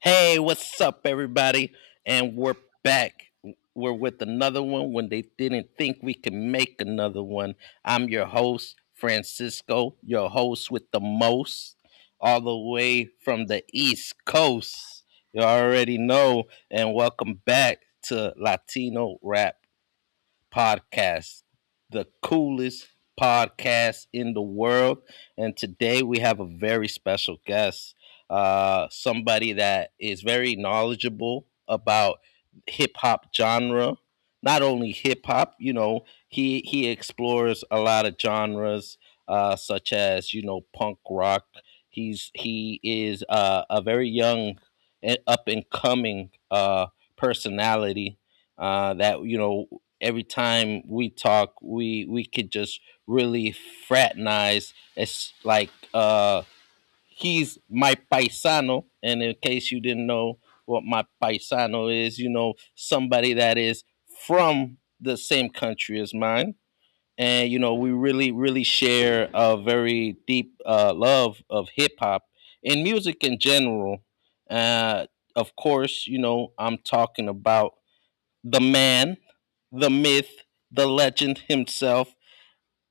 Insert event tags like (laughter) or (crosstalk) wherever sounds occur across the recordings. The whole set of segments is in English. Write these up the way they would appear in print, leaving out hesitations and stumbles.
Hey, what's up, everybody? And we're back. We're with another one when they didn't think we could make another one. I'm your host, Francisco, your host with the most, all the way from the East Coast. You already know. And welcome back to Latino Rap podcast, the coolest podcast in the world. And today we have a very special guest, somebody that is very knowledgeable about hip hop genre. Not only hip hop, you know, he explores a lot of genres, such as you know punk rock. He is a very young, and up and coming personality that you know every time we talk we could just really fraternize. It's like he's my paisano, and in case you didn't know what my paisano is, you know, somebody that is from the same country as mine. And you know we really really share a very deep love of hip-hop and music in general. uh, of course you know I'm talking about the man, the myth, the legend himself.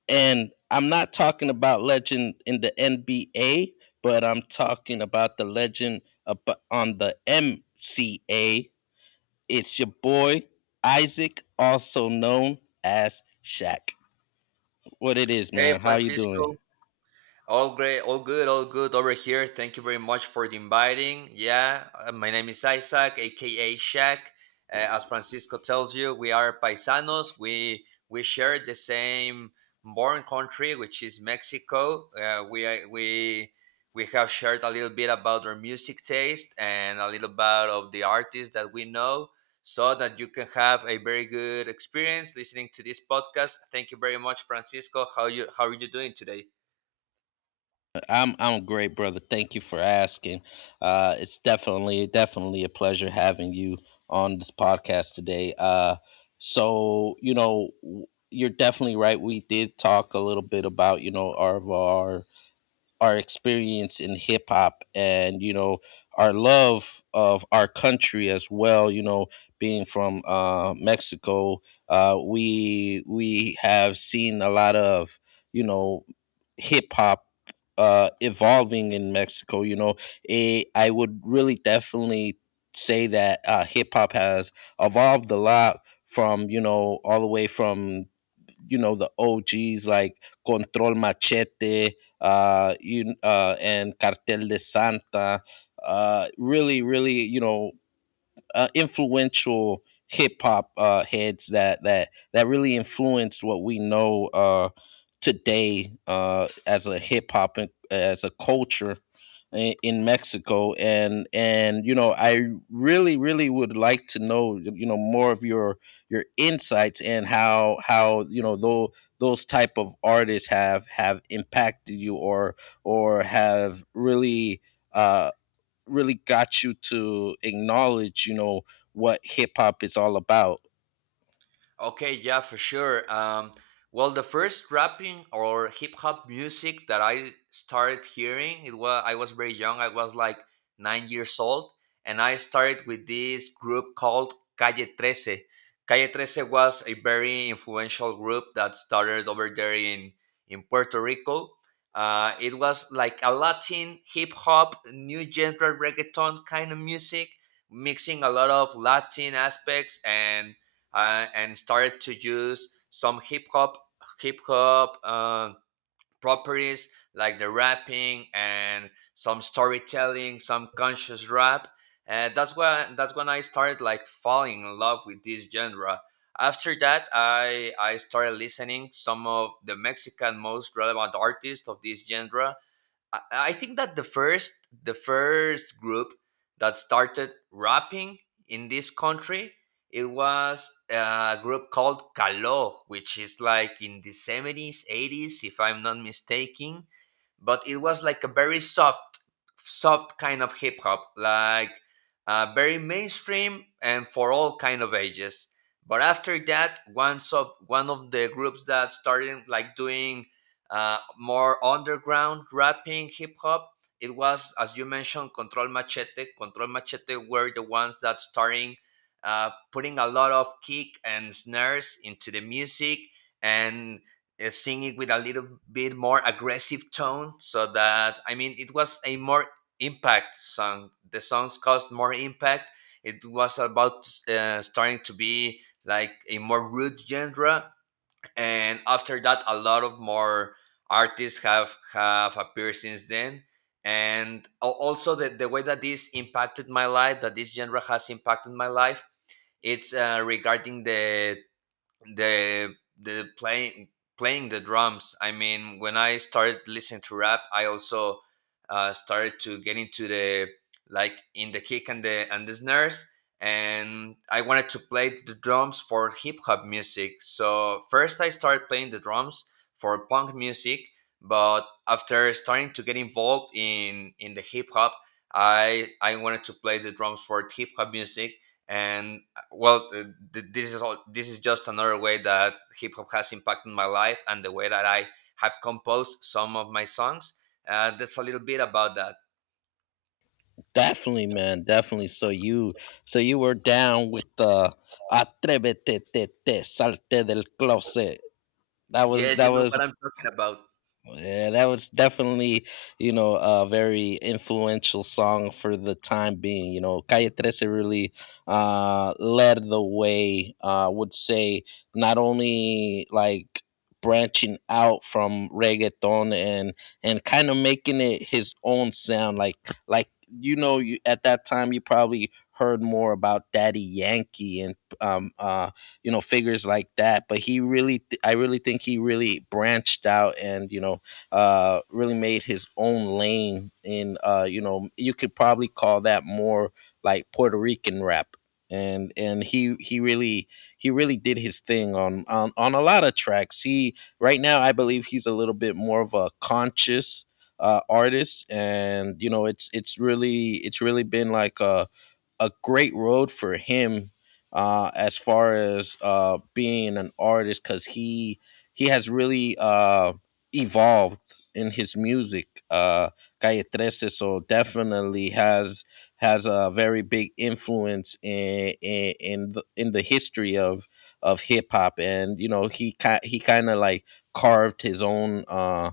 And I'm not talking about legend in the NBA, but I'm talking about the legend on the MCA. It's your boy Isaac, also known as Shaq. What it is, Hey, man? How you doing? Francisco. All great, all good over here. Thank you very much for the inviting. Yeah, my name is Isaac, aka Shaq. As Francisco tells you, we are paisanos. We share the same born country, which is Mexico. We have shared a little bit about our music taste and a little bit of the artists that we know, so that you can have a very good experience listening to this podcast. Thank you very much, Francisco. How are you doing today? I'm great, brother. Thank you for asking. It's definitely a pleasure having you on this podcast today. So you know you're definitely right. We did talk a little bit about you know our our experience in hip hop and you know our love of our country as well. You know, being from Mexico, we have seen a lot of you know hip hop evolving in Mexico. You know, I would really definitely say that hip hop has evolved a lot from you know all the way from you know the OGs like Control Machete, and Cartel de Santa. Really, really, you know, influential hip hop heads that really influenced what we know today as a hip hop as a culture in Mexico. And you know I really really would like to know you know more of your insights and how you know those type of artists have impacted you, or have really uh, really got you to acknowledge, you know, what hip hop is all about. Okay, yeah, for sure. Well, the first rapping or hip hop music that I started hearing, it was I was very young. I was like 9 years old, and I started with this group called Calle Trece. Calle Trece was a very influential group that started over there in Puerto Rico. It was like a Latin hip hop, new genre reggaeton kind of music, mixing a lot of Latin aspects and started to use some hip hop hip hop uh, properties like the rapping and some storytelling, some conscious rap. And that's when I started like falling in love with this genre. After that, I started listening some of the Mexican most relevant artists of this genre. I think that the first group that started rapping in this country, it was a group called Kalo, which is like in the 70s, 80s, if I'm not mistaken. But it was like a very soft, soft kind of hip hop, like very mainstream and for all kind of ages. But after that, one of the groups that started like doing more underground rapping, hip hop, it was, as you mentioned, Control Machete. Control Machete were the ones that starting putting a lot of kick and snares into the music and singing with a little bit more aggressive tone. So that, I mean, it was a more impact song. The songs caused more impact. It was about starting to be like a more rude genre, and after that a lot of more artists have appeared since then. And al- also the way that this impacted my life, that this genre has impacted my life, it's regarding the the playing the drums. I mean, when I started listening to rap, I also started to get into the, like in the kick and the snares, and I wanted to play the drums for hip hop music. So first I started playing the drums for punk music, but after starting to get involved in the hip hop, I wanted to play the drums for hip hop music. And well th- this is just another way that hip hop has impacted my life and the way that I have composed some of my songs. That's a little bit about that. Definitely, man. Definitely. So you were down with the atrévete, te, te, salte del closet. That was Yes, you that know was what I'm talking about. Yeah, that was definitely, you know, a very influential song for the time being. You know, Calle 13 really led the way, would say, not only like branching out from reggaeton, and kind of making it his own sound. Like you know, you at that time you probably heard more about Daddy Yankee and um uh you know figures like that, but he really I really think he really branched out, and you know really made his own lane in you know you could probably call that more like Puerto Rican rap. And he really he really did his thing on on a lot of tracks. He right now I believe he's a little bit more of a conscious artist, and you know it's really been like a great road for him as far as being an artist, because he has really evolved in his music. Calle 13 so definitely has a very big influence in in the history of hip hop, and you know he he kind of like carved his own.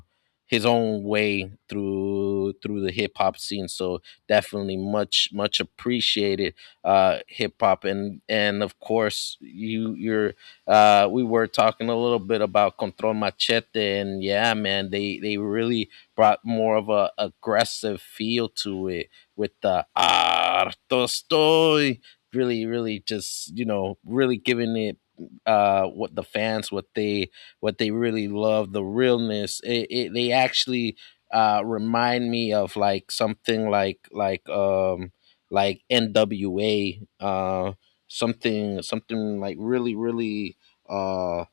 His own way through through the hip hop scene. So definitely much much appreciated hip hop. And of course you you're we were talking a little bit about Control Machete, and yeah man they really brought more of a aggressive feel to it, with the harto estoy. Really really just you know really giving it what the fans, what they really love, the realness. It they actually remind me of like something like like NWA. Something like really really uh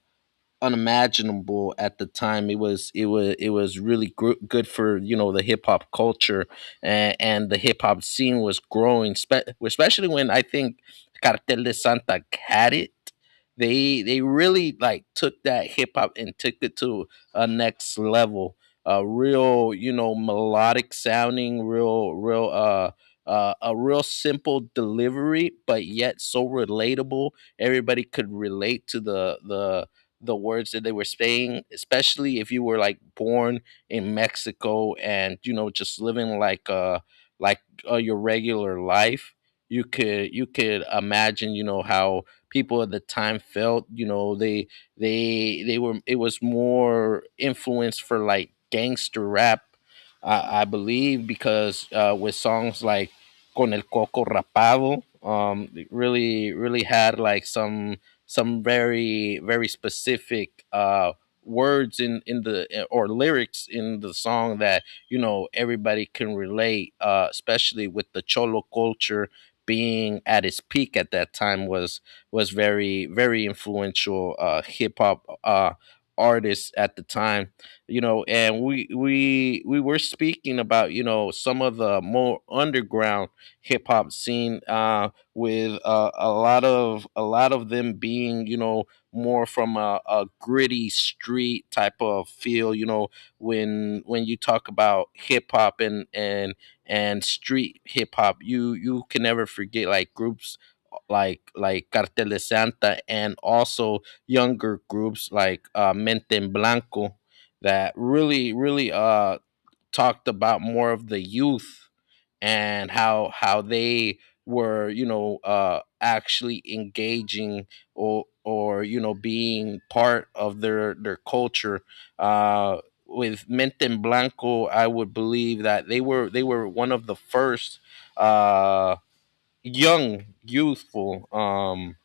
unimaginable at the time. It was it was it was really good for you know the hip hop culture, and the hip hop scene was growing, especially when I think Cartel de Santa had it. They really like took that hip hop and took it to a next level. A real you know melodic sounding, real, a real simple delivery, but yet so relatable. Everybody could relate to the the words that they were saying, especially if you were like born in Mexico and you know just living like like your regular life. You could imagine you know how people at the time felt. You know they they were, it was more influence for like gangster rap, I believe, because with songs like "Con el Coco Rapado," it really really had like some very very specific words in in the or lyrics in the song, that you know everybody can relate. Uh, especially with the cholo culture being at its peak at that time, was very very influential hip hop artists at the time. You know, and we were speaking about you know some of the more underground hip hop scene, with a lot of them being you know more from a gritty street type of feel. You know when you talk about hip hop and and street hip hop, you can never forget like groups like Cartel de Santa, and also younger groups like Mente en Blanco, that really really talked about more of the youth and how they were you know actually engaging, or you know being part of their culture. uh with Menten Blanco I would believe that they were one of the first uh young youthful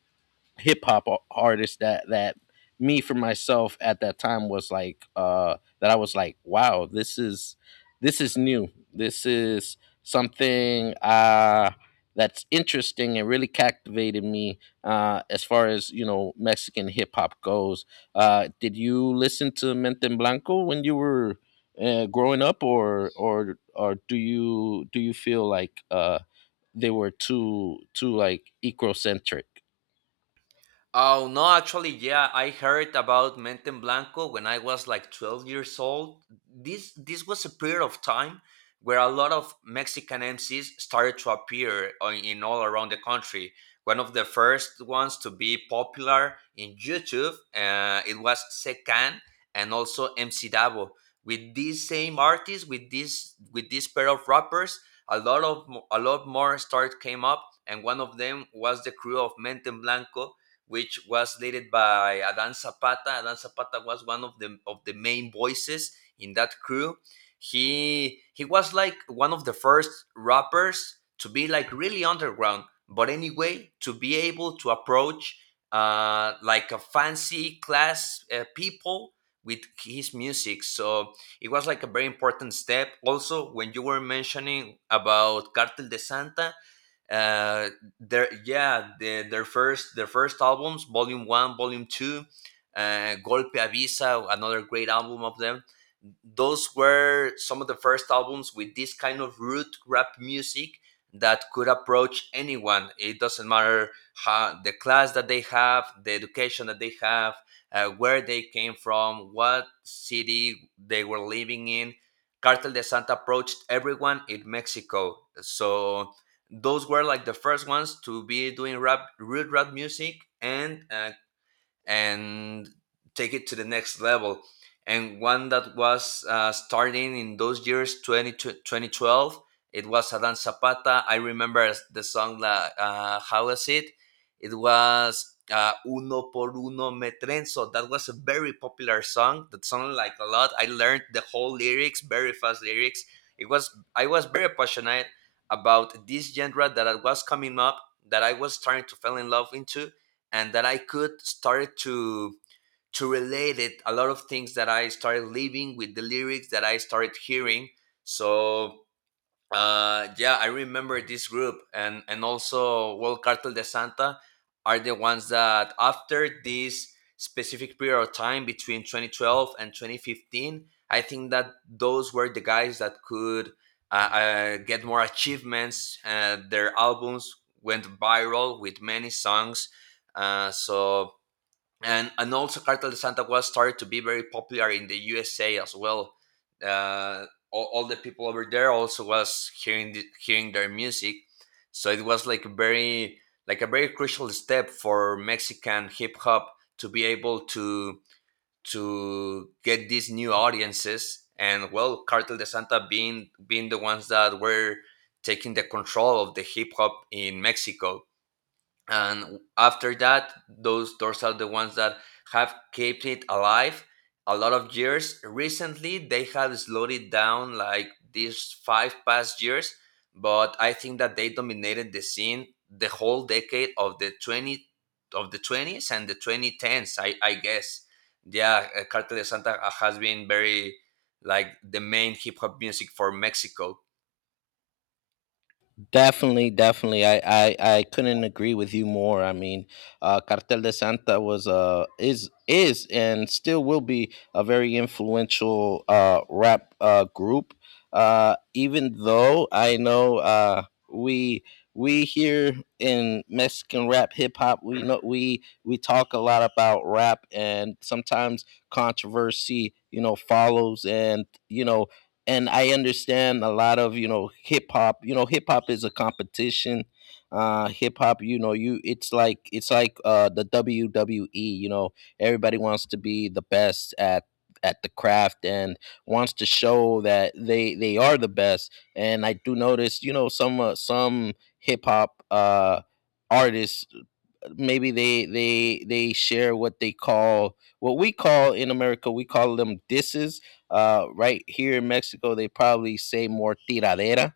hip hop artists, that that me for myself at that time was like that I was like, wow, this is new. This is something that's interesting and really captivated me as far as, you know, Mexican hip hop goes. Uh, did you listen to Menten Blanco when you were growing up, or do you feel like they were too too like ecocentric? Oh no, actually, yeah, I heard about Menten Blanco when I was like 12 years old. This was a period of time where a lot of Mexican MCs started to in all around the country. One of the first ones to be popular in YouTube, it was Secan and also MC Davo. With these same artists, with this pair of rappers, a lot more start came up, and one of them was the crew of Menten Blanco, which was led by Adan Zapata. Adan Zapata was one of the main voices in that crew. He was like one of the first rappers to be like really underground, but anyway, to be able to approach like a fancy class people with his music. So it was like a very important step. Also, when you were mentioning about Cartel de Santa, uh their, yeah, their first, their first albums, volume one, volume two, golpe avisa, another great album of them, those were some of the first albums with this kind of root rap music that could approach anyone. It doesn't matter how the class that they have, the education that they have, where they came from, what city they were living in. Cartel de Santa approached everyone in Mexico. So those were like the first ones to be doing rap, real rap music, and take it to the next level. And one that was starting in those years, 2012, it was Adan Zapata. I remember the song, How was it? It was Uno por Uno Me Trenzo. That was a very popular song that sounded like a lot. I learned the whole lyrics, very fast lyrics. It was, I was very passionate about this genre that I was coming up, that I was starting to fall in love into, and that I could started to relate it a lot of things that I started living with the lyrics that I started hearing. So yeah, I remember this group, and also World Cartel de Santa are the ones that after this specific period of time between 2012 and 2015, I think that those were the guys that could get more achievements. Their albums went viral with many songs. So and also Cartel de Santa Claus started to be very popular in the USA as well. Uh, all, the people over there also was hearing hearing their music, so it was like a very crucial step for Mexican hip hop to be able to get these new audiences. And well, Cartel de Santa being being the ones that were taking the control of the hip hop in Mexico, and after that, those doors are the ones that have kept it alive a lot of years. Recently they have slowed it down, like these five past years, but I think that they dominated the scene the whole decade of the 20 of the 20s and the 2010s, I guess. Yeah, Cartel de Santa has been very like the main hip hop music for Mexico. Definitely, definitely. I couldn't agree with you more. I mean, Cartel de Santa was is and still will be a very influential rap group. Even though I know we we here in Mexican rap hip hop, we know we talk a lot about rap and sometimes controversy, you know, follows. And you know and I understand a lot of you know hip hop. You know, hip hop is a competition. Hip hop, you know, you it's like the WWE. You know, everybody wants to be the best at the craft, and wants to show that they are the best. And I do notice, you know, some hip hop artists, maybe they they share what they call, what we call in America, we call them disses. Right here in Mexico, they probably say more tiradera.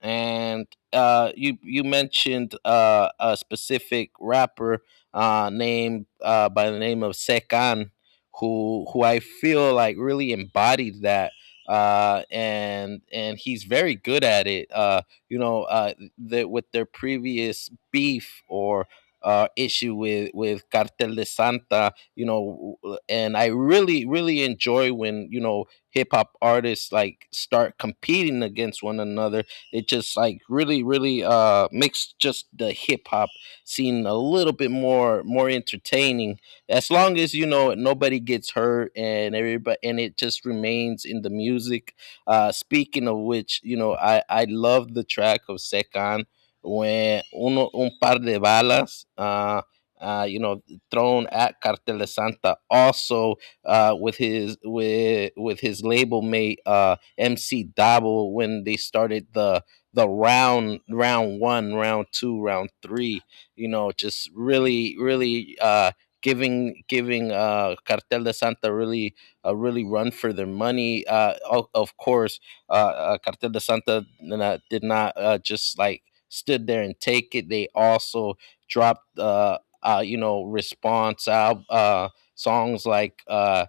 And you you mentioned a specific rapper named by the name of Sekan, who I feel like really embodied that, and he's very good at it. You know, the with their previous beef or. Issue with Cartel de Santa, you know, and I really really enjoy when you know hip hop artists like start competing against one another. It just like really, really makes just the hip hop scene a little bit more more entertaining. As long as you know nobody gets hurt, and everybody, and it just remains in the music. Uh, speaking of which, you know, I love the track of Sekan when uno un par de balas, you know, thrown at Cartel de Santa. Also, with his with his label mate MC Dabo, when they started the round, round one, round two, round three. You know just really really giving giving uh, Cartel de Santa really a really run for their money. Uh, of course Cartel de Santa did not just like stood there and take it. They also dropped you know response out songs like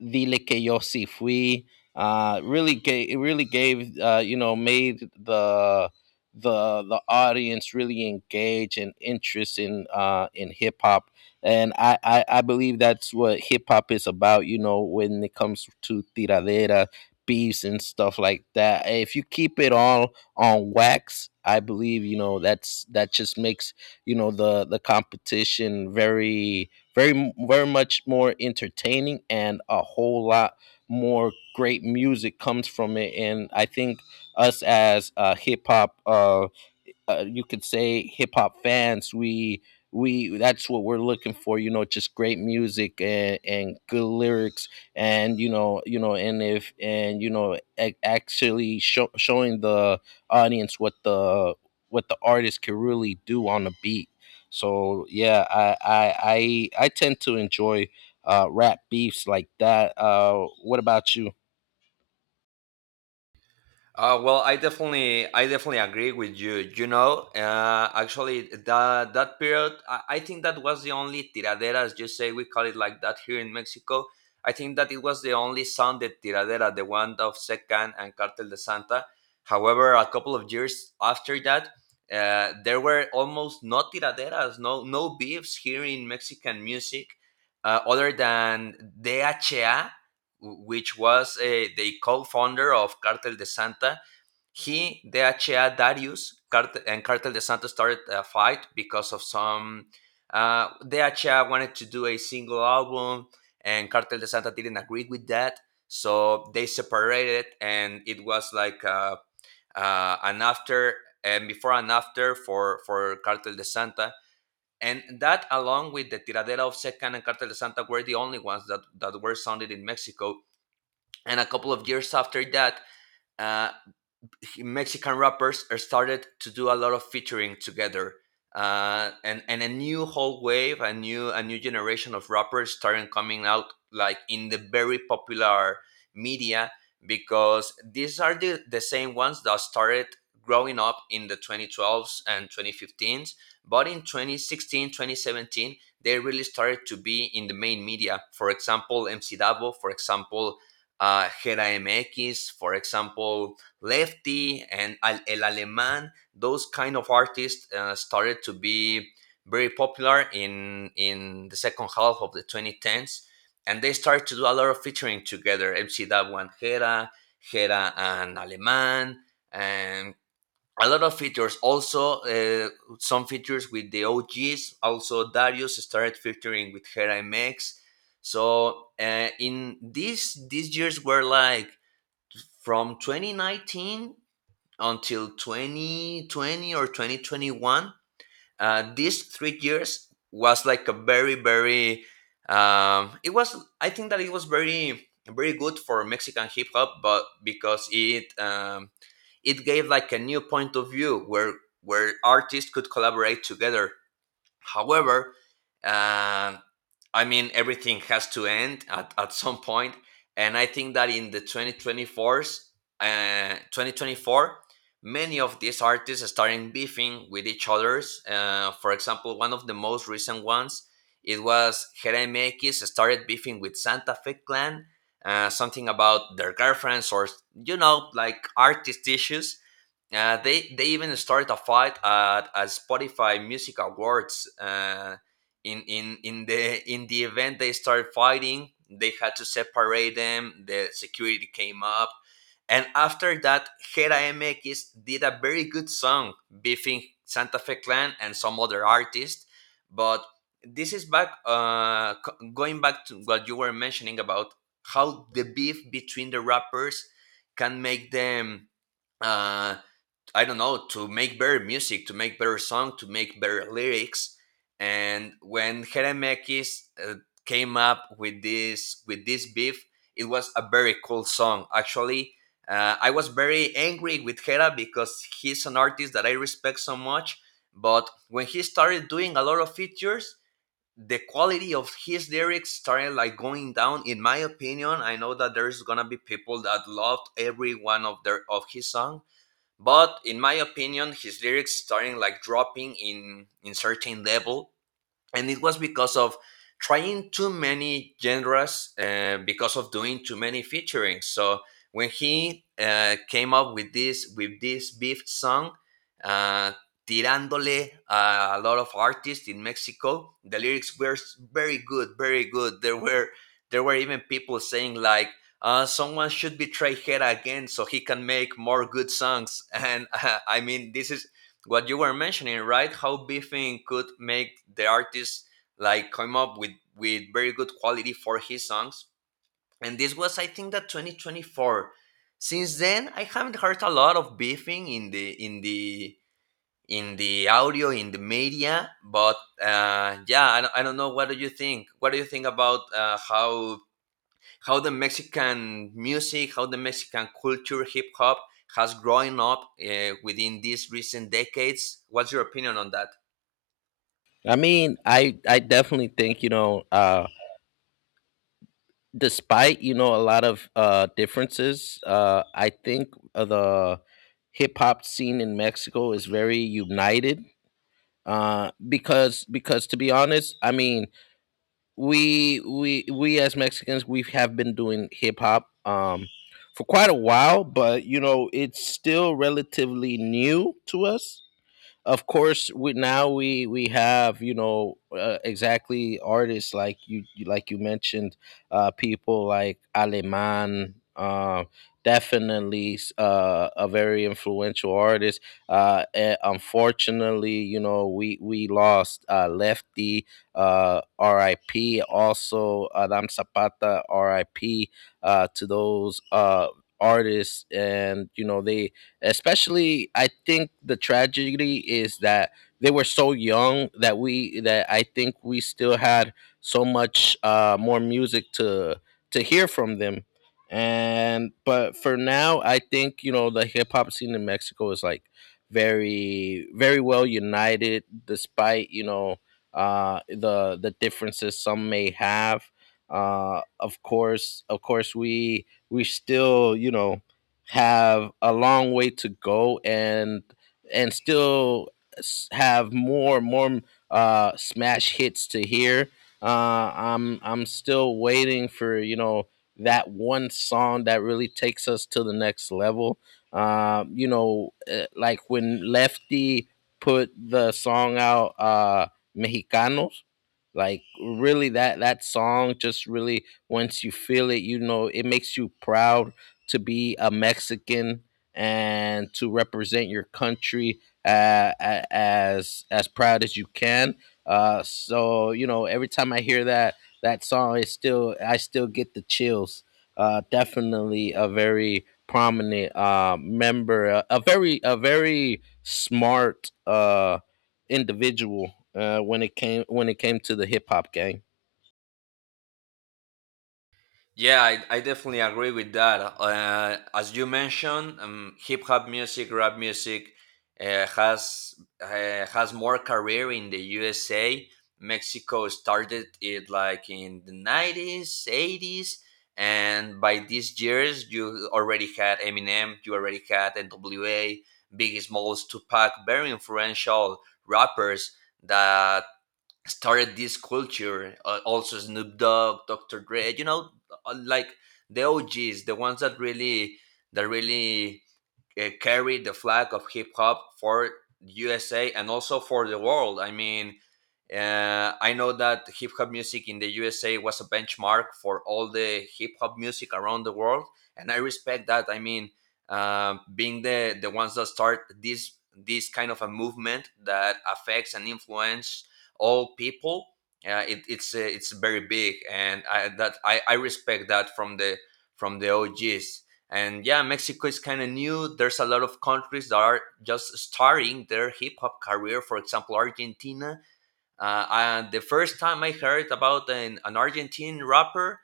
Vile que yo si fui. Really gave it, really gave, made the the audience really engage and interest in hip hop, and I believe that's what hip hop is about. You know, when it comes to tiradera beefs and stuff like that. If you keep it all on wax, I believe that's, that just makes the competition very, very much more entertaining, and a whole lot more great music comes from it. And I think us as hip hop you could say hip hop fans, we, that's what we're looking for, just great music and, good lyrics. And you know and if and you know ac- actually show, showing the audience what the, what the artist can really do on a beat. So yeah, I tend to enjoy rap beefs like that. What about you? Well, I definitely agree with you. You know, actually, that period, I think that was the only tiradera, as you say, we call it like that here in Mexico. I think that it was the only sounded tiradera, the one of Secan and Cartel de Santa. However, a couple of years after that, there were almost no tiraderas, no beefs here in Mexican music, other than DHA, which was the co-founder of Cartel de Santa. He, DHA, Darius, and Cartel de Santos started a fight because of some. DHA wanted to do a single album, and Cartel de Santa didn't agree with that. So they separated, and it was like an after, and before and after for Cartel de Santa. And that, along with the Tiradera of Secan and Cartel de Santa, were the only ones that, that were sounded in Mexico. And a couple of years after that, uh, Mexican rappers are started to do a lot of featuring together, and a new whole wave, a new generation of rappers starting coming out, like in the very popular media, because these are the same ones that started growing up in the 2012s and 2015s. But in 2016, 2017, they really started to be in the main media. For example, MC Davo, for example, Gera MX, for example, Lefty and El Alemán, those kind of artists started to be very popular in the second half of the 2010s, and they started to do a lot of featuring together. MC Davo and Jera, Jera and Alemán, and a lot of features. Also, some features with the OGs. Also, Darius started featuring with Jera MX. So in these years were like from 2019 until 2020 or 2021. These 3 years was like a very very it was, I think that it was very very good for Mexican hip hop, but because it, it gave like a new point of view where artists could collaborate together. However, um, I mean, everything has to end at some point, and I think that in the 2024s, 2024, many of these artists are starting beefing with each others. For example, one of the most recent ones, it was Jeremy X started beefing with Santa Fe Clan, something about their girlfriends or, you know, like artist issues. They even started a fight at a Spotify Music Awards. In the in the event they started fighting, they had to separate them. The security came up, and after that, Hera MX did a very good song beefing Santa Fe Clan and some other artists. But this is back going back to what you were mentioning about how the beef between the rappers can make them uh, I don't know, to make better music, to make better song, to make better lyrics. And when Heremekis came up with this beef, it was a very cool song. Actually, I was very angry with Hera because he's an artist that I respect so much. But when he started doing a lot of features, the quality of his lyrics started like going down. In my opinion, I know that there's gonna be people that loved every one of their of his song, but in my opinion, his lyrics starting like dropping in certain level and it was because of trying too many genres because of doing too many featuring so when he came up with this beef song uh, tirándole a lot of artists in Mexico, the lyrics were very good, very good. There were there were even people saying like someone should betray Hera again so he can make more good songs. (laughs) And I mean, this is what you were mentioning, right? How beefing could make the artist like come up with very good quality for his songs. And this was, I think, that 2024. Since then, I haven't heard a lot of beefing in the in the audio in the media. But yeah, I don't know. What do you think? What do you think about how the Mexican music, how the Mexican culture, hip hop has grown up within these recent decades. What's your opinion on that? I definitely think, despite a lot of differences, I think the hip hop scene in Mexico is very united, because to be honest, I mean, we as Mexicans, we have been doing hip hop, for quite a while, but you know, it's still relatively new to us. Of course, we now we have, exactly, artists like like you mentioned, people like Aleman, definitely a very influential artist. Unfortunately, you know, we lost Lefty, RIP. Also Adam Zapata, RIP. To those artists. And you know, they, especially I think the tragedy is that they were so young, that we that I think we still had so much more music to hear from them. And but for now, I think, you know, the hip hop scene in Mexico is like very, very well united, despite you know the differences some may have. Of course, we still, you know, have a long way to go, and still have more smash hits to hear. I'm still waiting for, you know, that one song that really takes us to the next level. Like when Lefty put the song out, Mexicanos, like really, that, that song just really, once you feel it, you know, it makes you proud to be a Mexican and to represent your country, uh, as proud as you can. So you know, every time I hear that, that song, it's still I still get the chills. Definitely a very prominent member, a very, a very smart individual, when it came to the hip hop gang. Yeah, I definitely agree with that. As you mentioned, Hip hop music, rap music uh, has uh, has more career in the USA. Mexico started it like in the 90s, eighties, and by these years, you already had Eminem, you already had N.W.A., Biggie Smalls, Tupac, very influential rappers that started this culture. Also, Snoop Dogg, Dr. Dre, you know, like the OGs, the ones that really that really carried the flag of hip hop for USA and also for the world. I mean, I know that hip hop music in the USA was a benchmark for all the hip hop music around the world, and I respect that. I mean, being the ones that start this kind of a movement that affects and influence all people, it's very big, and I respect that from the OGs. And yeah, Mexico is kind of new. There's a lot of countries that are just starting their hip hop career. For example, Argentina and the first time I heard about an Argentine rapper,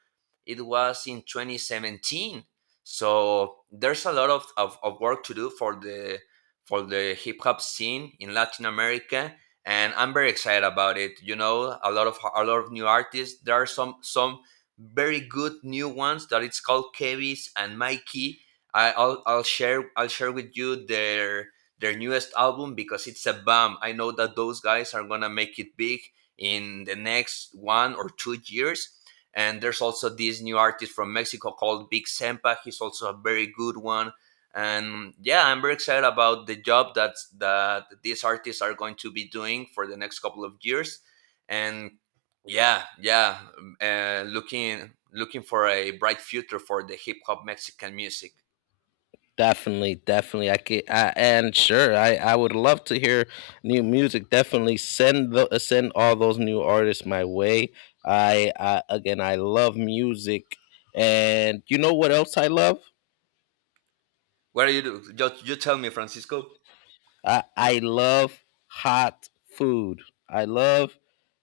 it was in 2017. So there's a lot of, of work to do for the hip hop scene in Latin America, and I'm very excited about it. You know, a lot of new artists. There are some very good new ones that it's called Kevis and Mikey. I'll share with you their newest album because it's a bomb. I know that those guys are gonna make it big in the next one or two years. And there's also this new artist from Mexico called Big Sempa. He's also a very good one. And yeah, I'm very excited about the job that these artists are going to be doing for the next couple of years. And yeah, looking for a bright future for the hip hop Mexican music. Definitely, definitely. And sure, I would love to hear new music. Definitely send the, send all those new artists my way. I Again, I love music, and you know what else I love? What are you do? You tell me, Francisco. I love hot food. I love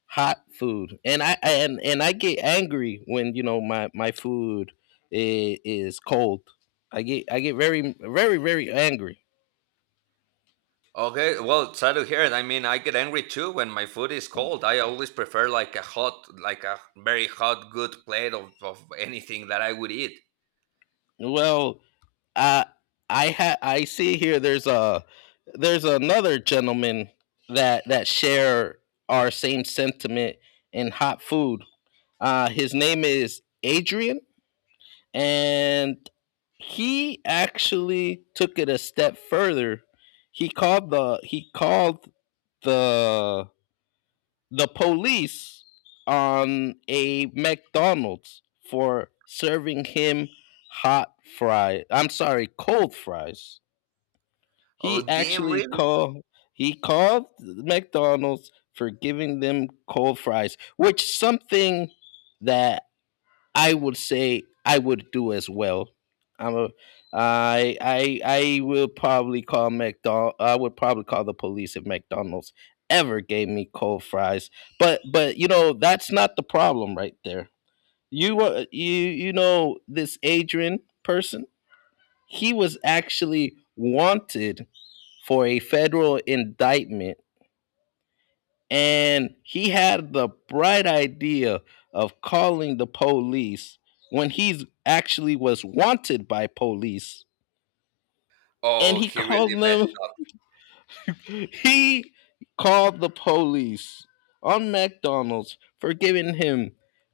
hot food, and I get angry when, you know, my food is cold. I get very, very angry. Okay, well, sad to hear it. I mean, I get angry too when my food is cold. I always prefer like a hot, like a very hot, good plate of anything that I would eat. Well, I I see here there's a, there's another gentleman that, that share our same sentiment in hot food. His name is Adrian, and he actually took it a step further. He called the the police on a McDonald's for serving him hot fries. I'm sorry, cold fries. Oh, He damn, actually really? called he called McDonald's for giving them cold fries, which something that I would say I would do as well. I'm a I will probably call McDonald I would probably call the police if McDonald's ever gave me cold fries. But you know, that's not the problem right there. You, you you know this Adrian person? He was actually wanted for a federal indictment, and he had the bright idea of calling the police when he actually was wanted by police, and Oh, he he called really messed them. up. (laughs) He called the police on McDonald's for giving him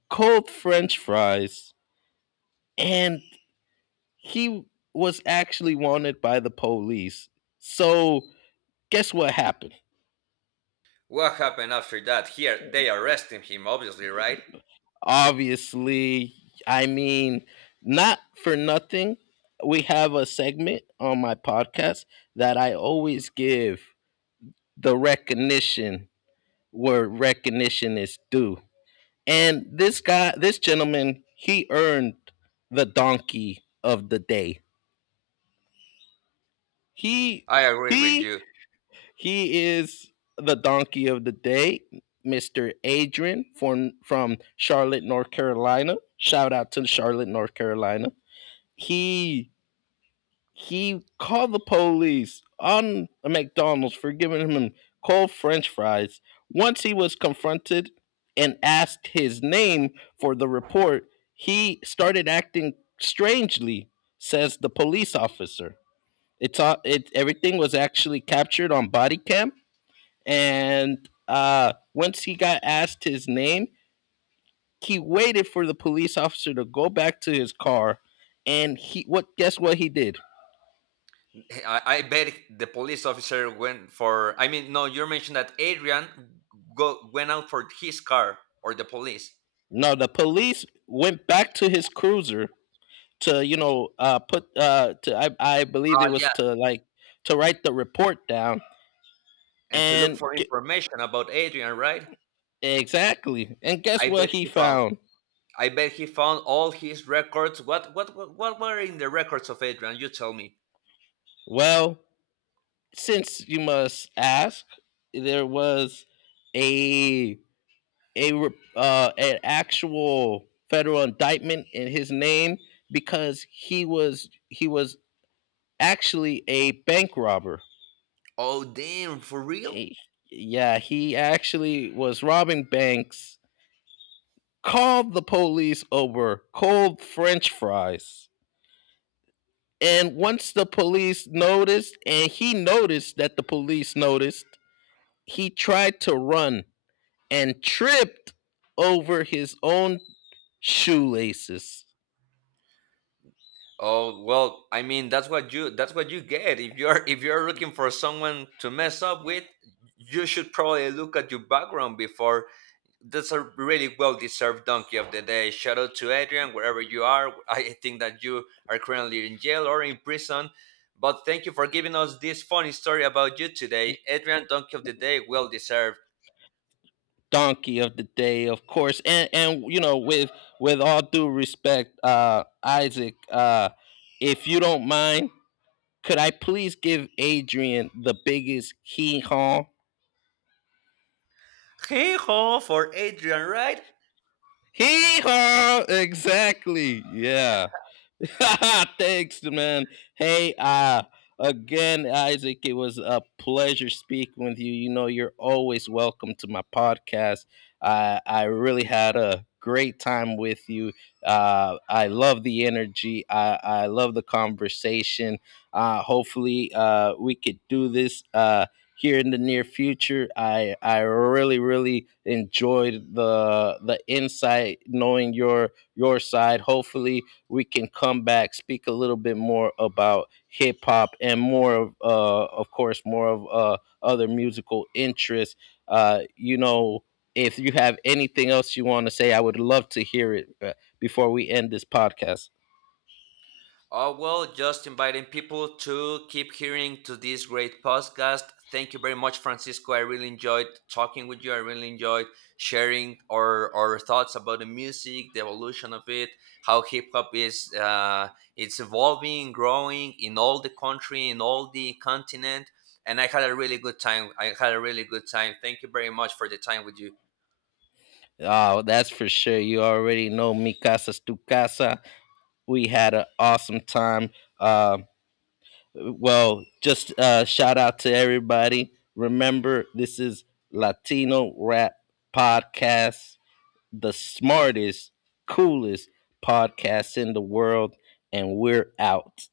cold french fries, and he was actually wanted by the police. So guess what happened? What happened after that? Here, they arrested him, obviously, right? Obviously. I mean, not for nothing, we have a segment on my podcast that I always give the recognition where recognition is due, and this guy, this gentleman, he earned the donkey of the day. he I agree with he you. he is the donkey of the day. Mr. Adrian, from Charlotte, North Carolina. Shout out to Charlotte, North Carolina. he he called the police on a McDonald's for giving him cold French fries. Once he was confronted and asked his name for the report, he started acting strangely, says the police officer. It's all, it Everything was actually captured on body cam, and once he got asked his name, he waited for the police officer to go back to his car, and he what? Guess what he did? I bet the police officer went for. I mean, no, you mentioned that Adrian went out for his car or the police. No, the police went back to his cruiser to, you know, put to I believe Ah, it was yeah, to like to write the report down. and to look And for g- information about Adrian, right? exactly, and guess I what bet he he found. found? I bet he found all his records. What were in the records of Adrian? You tell me. Well, since you must ask, there was a, a re- an actual federal indictment in his name, because he was actually a bank robber. Oh damn, for real? Eh, yeah, he actually was robbing banks, called the police over cold french fries. And once the police noticed, and he noticed that the police noticed, he tried to run and tripped over his own shoelaces. Oh well, I mean that's what you get if you're looking for someone to mess up with. You should probably look at your background before. That's a really well deserved donkey of the day. Shout out to Adrian, wherever you are. I think that you are currently in jail or in prison. But thank you for giving us this funny story about you today. Adrian, donkey of the day, well deserved. Donkey of the day, of course. And you know, with all due respect, Isaac, if you don't mind, could I please give Adrian the biggest hee haw? Hey ho for Adrian, right? Hee haw! Exactly. Yeah. (laughs) Thanks, man. Hey, again, Isaac, it was a pleasure speaking with you. You know, you're always welcome to my podcast. I really had a great time with you. I love the energy. I love the conversation. Hopefully, we could do this here in the near future. I really, really enjoyed the insight, knowing your side. Hopefully, we can come back, speak a little bit more about hip hop and more of course, more of, other musical interests. You know, if you have anything else you want to say, I would love to hear it, before we end this podcast. Oh, well, just inviting people to keep hearing to this great podcast. Thank you very much, Francisco. I really enjoyed talking with you. I really enjoyed sharing our thoughts about the music, the evolution of it, how hip hop is it's evolving, growing in all the country, in all the continent. And I had a really good time. I had a really good time. Thank you very much for the time with you. Oh, that's for sure. You already know Mi Casa's Tu Casa. We had an awesome time. Uh, well, just shout out to everybody. Remember, this is Latino Rap Podcast, the smartest, coolest podcast in the world, and we're out.